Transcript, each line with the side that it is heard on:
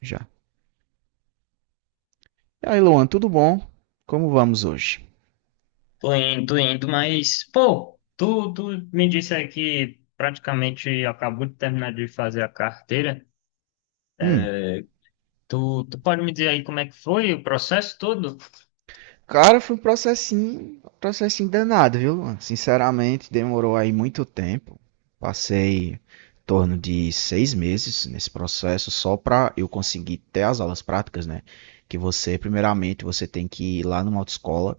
right: Já. E aí, Luan, tudo bom? Como vamos hoje?
left: Tô indo, mas, pô, tu me disse aí que praticamente acabou de terminar de fazer a carteira.
right: Hum.
left: É, tu pode me dizer aí como é que foi o processo todo?
right: Cara, foi um processinho, processinho danado, viu, Luan? Sinceramente, demorou aí muito tempo. Passei em torno de 6 meses nesse processo só para eu conseguir ter as aulas práticas, né? Que você, primeiramente, você tem que ir lá numa autoescola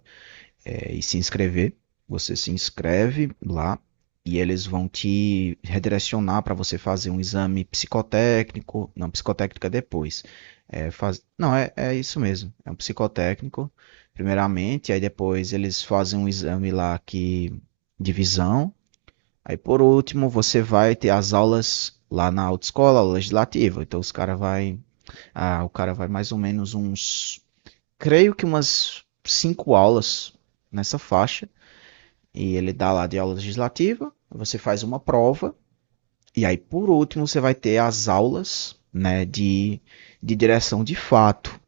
right: e se inscrever. Você se inscreve lá e eles vão te redirecionar para você fazer um exame psicotécnico. Não, psicotécnico é depois. É, faz... Não, é isso mesmo. É um psicotécnico, primeiramente, aí depois eles fazem um exame lá que... de visão. Aí por último, você vai ter as aulas lá na autoescola aula legislativa. Então os cara vai, o cara vai mais ou menos uns, creio que umas cinco aulas nessa faixa e ele dá lá de aula legislativa, você faz uma prova, e aí por último você vai ter as aulas né, de direção de fato.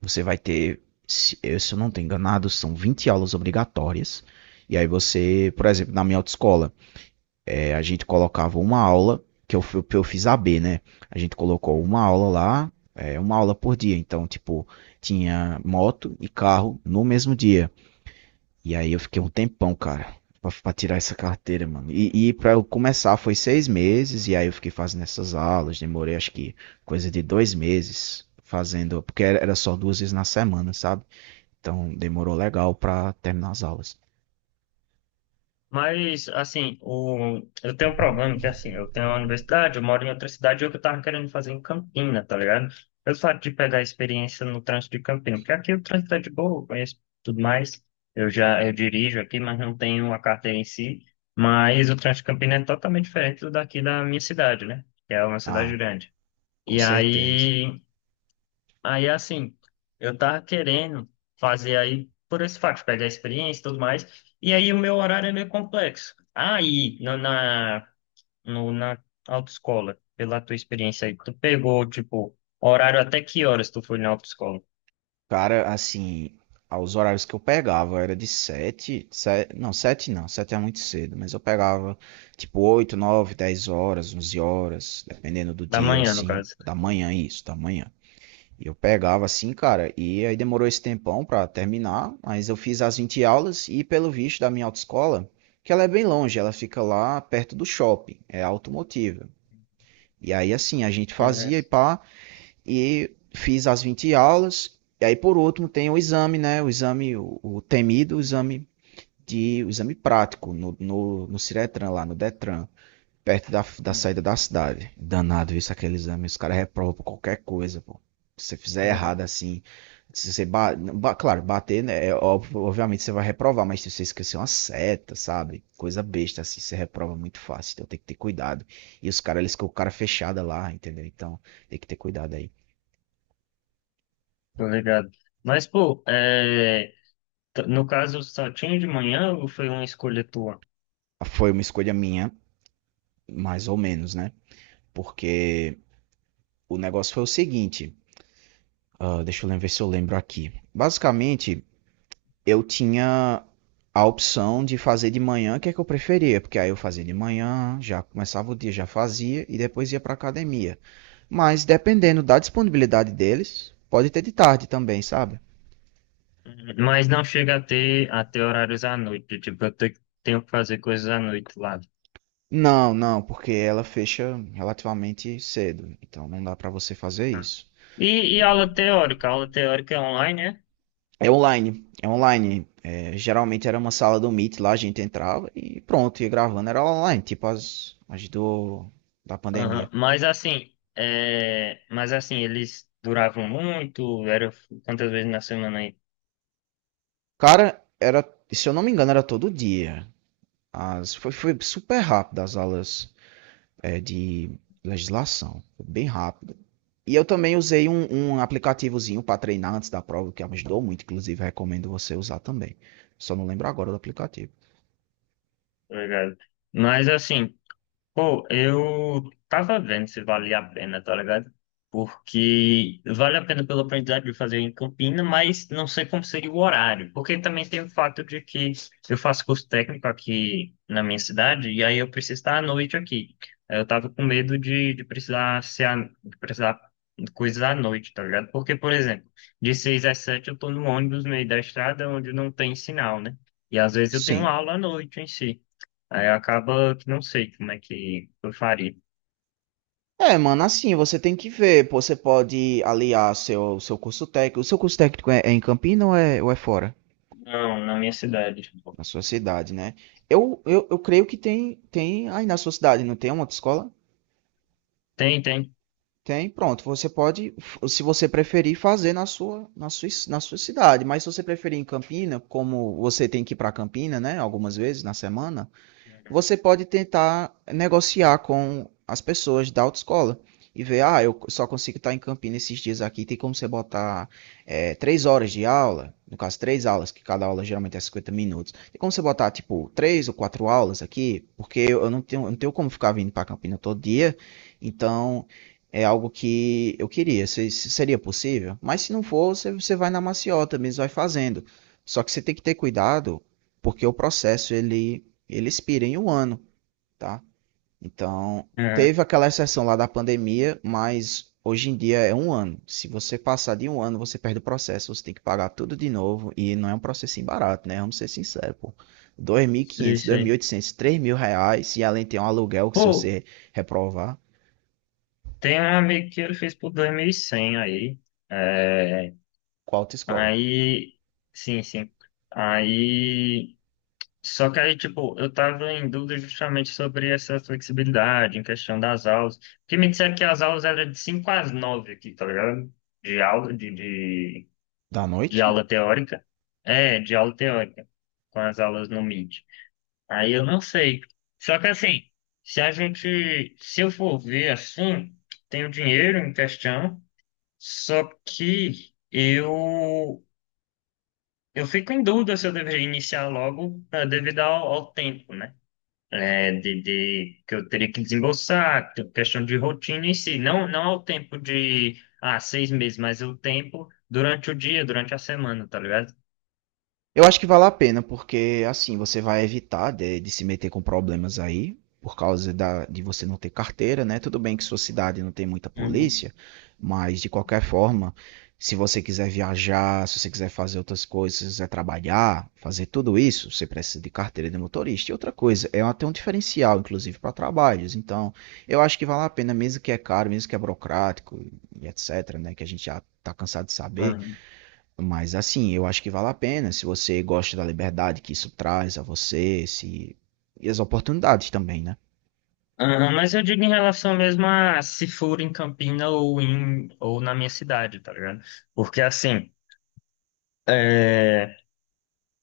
right: Você vai ter, se eu não estou enganado, são 20 aulas obrigatórias. E aí você, por exemplo, na minha autoescola, a gente colocava uma aula, que eu fiz AB, né? A gente colocou uma aula lá, uma aula por dia. Então, tipo, tinha moto e carro no mesmo dia. E aí eu fiquei um tempão, cara, pra tirar essa carteira, mano. E pra eu começar foi 6 meses, e aí eu fiquei fazendo essas aulas, demorei acho que coisa de 2 meses fazendo, porque era só duas vezes na semana, sabe? Então demorou legal pra terminar as aulas.
left: Mas, assim, o... eu tenho um problema que, assim, eu tenho uma universidade, eu moro em outra cidade, e o que eu tava querendo fazer em Campina, tá ligado? Eu fato de pegar experiência no trânsito de Campina, porque aqui o trânsito é de boa, eu conheço tudo mais, eu já eu dirijo aqui, mas não tenho a carteira em si, mas o trânsito de Campina é totalmente diferente do daqui da minha cidade, né? Que é uma cidade
right: Ah,
left: grande.
right: com
left: E
right: certeza.
left: aí, aí, assim, eu tava querendo fazer aí, por esse fato, de pegar experiência e tudo mais, e aí o meu horário é meio complexo. Aí, na, na, no, na autoescola, pela tua experiência aí, tu pegou, tipo, horário até que horas tu foi na autoescola?
right: Cara, assim, aos horários que eu pegava era de sete, não, sete não, sete é muito cedo, mas eu pegava tipo 8, 9, 10 horas, 11 horas, dependendo do
left: Da
right: dia,
left: manhã, no
right: assim,
left: caso.
right: da manhã, isso, da manhã. E eu pegava assim, cara, e aí demorou esse tempão pra terminar, mas eu fiz as 20 aulas e pelo visto da minha autoescola, que ela é bem longe, ela fica lá perto do shopping, é automotiva. E aí assim, a gente
left: Uhum.
right: fazia e pá, e fiz as 20 aulas, e aí por último tem o exame, né, o exame, o temido exame de, o exame prático no Ciretran lá, no Detran perto da saída
left: Uhum.
right: da cidade. Danado isso, aquele exame. Os caras reprovam por qualquer coisa, pô. Se você fizer
left: Uhum.
right: errado assim, se você claro, bater, né? Obviamente você vai reprovar, mas se você esquecer uma seta, sabe? Coisa besta assim, você reprova muito fácil. Então tem que ter cuidado. E os caras, eles ficam com o cara fechada lá, entendeu? Então tem que ter cuidado aí.
left: Tô ligado. Mas, pô, é, no caso, só tinha de manhã ou foi uma escolha tua?
right: Foi uma escolha minha, mais ou menos, né? Porque o negócio foi o seguinte. Deixa eu lembrar ver se eu lembro aqui. Basicamente, eu tinha a opção de fazer de manhã, que é que eu preferia, porque aí eu fazia de manhã, já começava o dia, já fazia e depois ia para academia. Mas dependendo da disponibilidade deles, pode ter de tarde também, sabe?
left: Mas não chega a ter horários à noite. Tipo, tenho que fazer coisas à noite lá.
right: Não, não, porque ela fecha relativamente cedo, então não dá para você fazer
left: Né?
right: isso.
left: E aula teórica? A aula teórica é online, né?
right: É online, é online. É, geralmente era uma sala do Meet, lá a gente entrava e pronto, ia gravando, era online, tipo as da pandemia.
left: Aham. Mas assim, é... mas assim, eles duravam muito, era quantas vezes na semana aí,
right: Cara, era, se eu não me engano, era todo dia. Foi super rápido as aulas de legislação, foi bem rápido. E eu também usei um aplicativozinho para treinar antes da prova, que ajudou muito, inclusive recomendo você usar também. Só não lembro agora do aplicativo.
left: tá ligado? Mas assim. Pô, eu tava vendo se valia a pena, tá ligado? Porque vale a pena pelo aprendizado de fazer em Campina, mas não sei como seria o horário. Porque também tem o fato de que eu faço curso técnico aqui na minha cidade, e aí eu preciso estar à noite aqui. Aí eu tava com medo de, de precisar de coisas à noite, tá ligado? Porque, por exemplo, de 6 às 7 eu tô no ônibus no meio da estrada onde não tem sinal, né? E às vezes eu tenho
right: Sim.
left: aula à noite em si. Aí acaba que não sei como é que eu faria.
right: É, mano, assim, você tem que ver. Pô, você pode aliar seu curso técnico. O seu curso técnico é em Campina ou é fora?
left: Não, na minha cidade.
right: Na sua cidade, né? Eu creio que tem aí na sua cidade, não tem uma outra escola?
left: Tem, tem.
right: Tem, pronto. Você pode, se você preferir, fazer na sua cidade. Mas se você preferir em Campina, como você tem que ir para Campina, né, algumas vezes na semana,
left: Uhum.
right: você pode tentar negociar com as pessoas da autoescola e ver, ah, eu só consigo estar em Campinas esses dias aqui, tem como você botar 3 horas de aula, no caso três aulas, que cada aula geralmente é 50 minutos, tem como você botar, tipo, três ou quatro aulas aqui, porque eu não tenho como ficar vindo para Campinas todo dia, então é algo que eu queria, se seria possível, mas se não for, você vai na maciota mesmo, vai fazendo, só que você tem que ter cuidado, porque o processo, ele expira em um ano, tá? Então,
left: É,
right: teve aquela exceção lá da pandemia, mas hoje em dia é um ano. Se você passar de um ano, você perde o processo, você tem que pagar tudo de novo e não é um processinho barato, né? Vamos ser sinceros, pô. Dois mil
left: sei,
right: quinhentos, dois mil e
left: sei.
right: oitocentos, 3.000 reais e além tem um aluguel que se
left: Pô,
right: você reprovar,
left: tem um amigo que ele fez por 2100 aí. É,
right: qual autoescola?
left: aí, sim, sim. Aí, só que aí, tipo, eu tava em dúvida justamente sobre essa flexibilidade em questão das aulas. Porque me disseram que as aulas eram de 5 às 9 aqui, tá ligado? De aula, de
right: Da
left: de
right: noite?
left: aula teórica. É, de aula teórica, com as aulas no Meet. Aí eu não sei. Só que assim, se a gente, se eu for ver assim, tenho dinheiro em questão, só que eu fico em dúvida se eu deveria iniciar logo, devido ao, ao tempo, né? É, de, que eu teria que desembolsar, que- é questão de rotina em si, não, não ao tempo de, ah, 6 meses, mas o tempo durante o dia, durante a semana, tá ligado?
right: Eu acho que vale a pena, porque assim você vai evitar de se meter com problemas aí, por causa de você não ter carteira, né? Tudo bem que sua cidade não tem muita polícia, mas de qualquer forma, se você quiser viajar, se você quiser fazer outras coisas, se você quiser trabalhar, fazer tudo isso, você precisa de carteira de motorista. E outra coisa, é até um diferencial, inclusive, para trabalhos. Então, eu acho que vale a pena, mesmo que é caro, mesmo que é burocrático e etc., né? Que a gente já está cansado de saber.
left: Aham.
right: Mas assim, eu acho que vale a pena se você gosta da liberdade que isso traz a você, se e as oportunidades também, né?
left: Aham, mas eu digo em relação mesmo a se for em Campina ou, em, ou na minha cidade, tá ligado? Porque assim, é,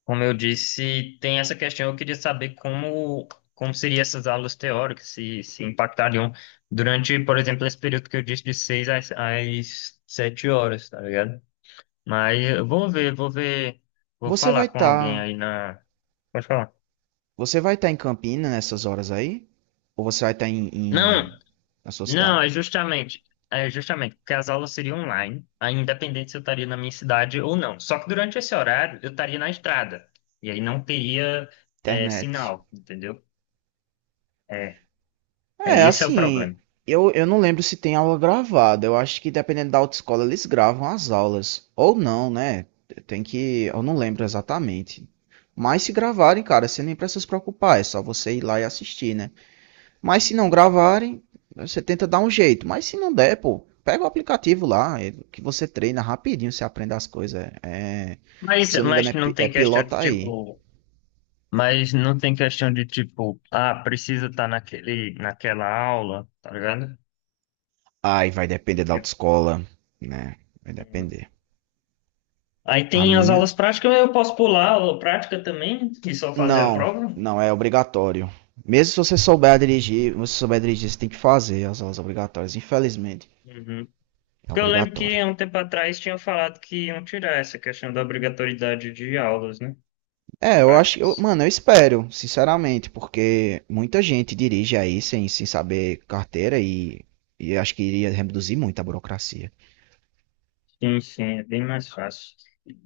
left: como eu disse, tem essa questão, eu queria saber como, como seriam essas aulas teóricas, se impactariam durante, por exemplo, esse período que eu disse de 6 às 7 horas, tá ligado? Mas eu vou ver, vou ver, vou
right: Você vai
left: falar com alguém
right: estar,
left: aí na... Pode falar.
right: você vai estar em Campina nessas horas aí? Ou você vai estar em,
left: Não,
right: na sua cidade?
left: Não, é justamente porque as aulas seriam online, aí independente se eu estaria na minha cidade ou não. Só que durante esse horário eu estaria na estrada, e aí não teria é,
right: Internet.
left: sinal, entendeu? É, é
right: É,
left: esse é o
right: assim,
left: problema.
right: eu não lembro se tem aula gravada. Eu acho que dependendo da autoescola eles gravam as aulas ou não, né? Tem que, eu não lembro exatamente. Mas se gravarem, cara, você nem precisa se preocupar, é só você ir lá e assistir, né? Mas se não gravarem, você tenta dar um jeito. Mas se não der, pô, pega o aplicativo lá, que você treina rapidinho, você aprende as coisas. É, se eu não me engano,
left: Mas não
right: é
left: tem questão de
right: pilota aí.
left: tipo, mas não tem questão de tipo, ah, precisa estar naquele, naquela aula, tá ligado?
right: Aí vai
left: E,
right: depender da
left: tipo,
right: autoescola, né? Vai
left: uhum.
right: depender.
left: Aí
right: A
left: tem as
right: minha,
left: aulas práticas, eu posso pular a aula prática também e só fazer a
right: não,
left: prova.
right: não é obrigatório. Mesmo se você souber dirigir, se você souber dirigir, você tem que fazer as aulas obrigatórias. Infelizmente,
left: Uhum.
right: é
left: Porque eu lembro
right: obrigatório.
left: que há um tempo atrás tinham falado que iam tirar essa questão da obrigatoriedade de aulas, né?
right: É, eu acho, eu,
left: Práticas.
right: mano, eu espero, sinceramente, porque muita gente dirige aí sem saber carteira e acho que iria reduzir muito a burocracia.
left: Sim, sim, é bem mais fácil.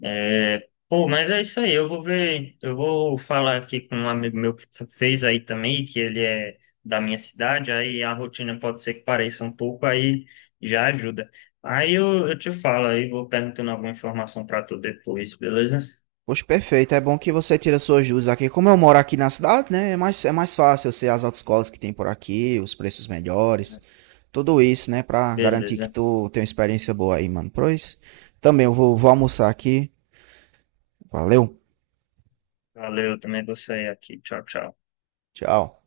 left: É, pô, mas é isso aí. Eu vou ver, eu vou falar aqui com um amigo meu que fez aí também, que ele é da minha cidade, aí a rotina pode ser que pareça um pouco, aí já ajuda. Aí eu te falo aí, vou perguntando alguma informação para tu depois, beleza?
right: Poxa, perfeito, é bom que você tira suas dúvidas aqui. Como eu moro aqui na cidade, né, é mais fácil eu sei as autoescolas que tem por aqui, os preços melhores, tudo isso, né, pra garantir que
left: Beleza.
right: tu tem uma experiência boa aí, mano. Pois, também eu vou almoçar aqui. Valeu,
left: Valeu, também vou sair aqui. Tchau, tchau.
right: tchau.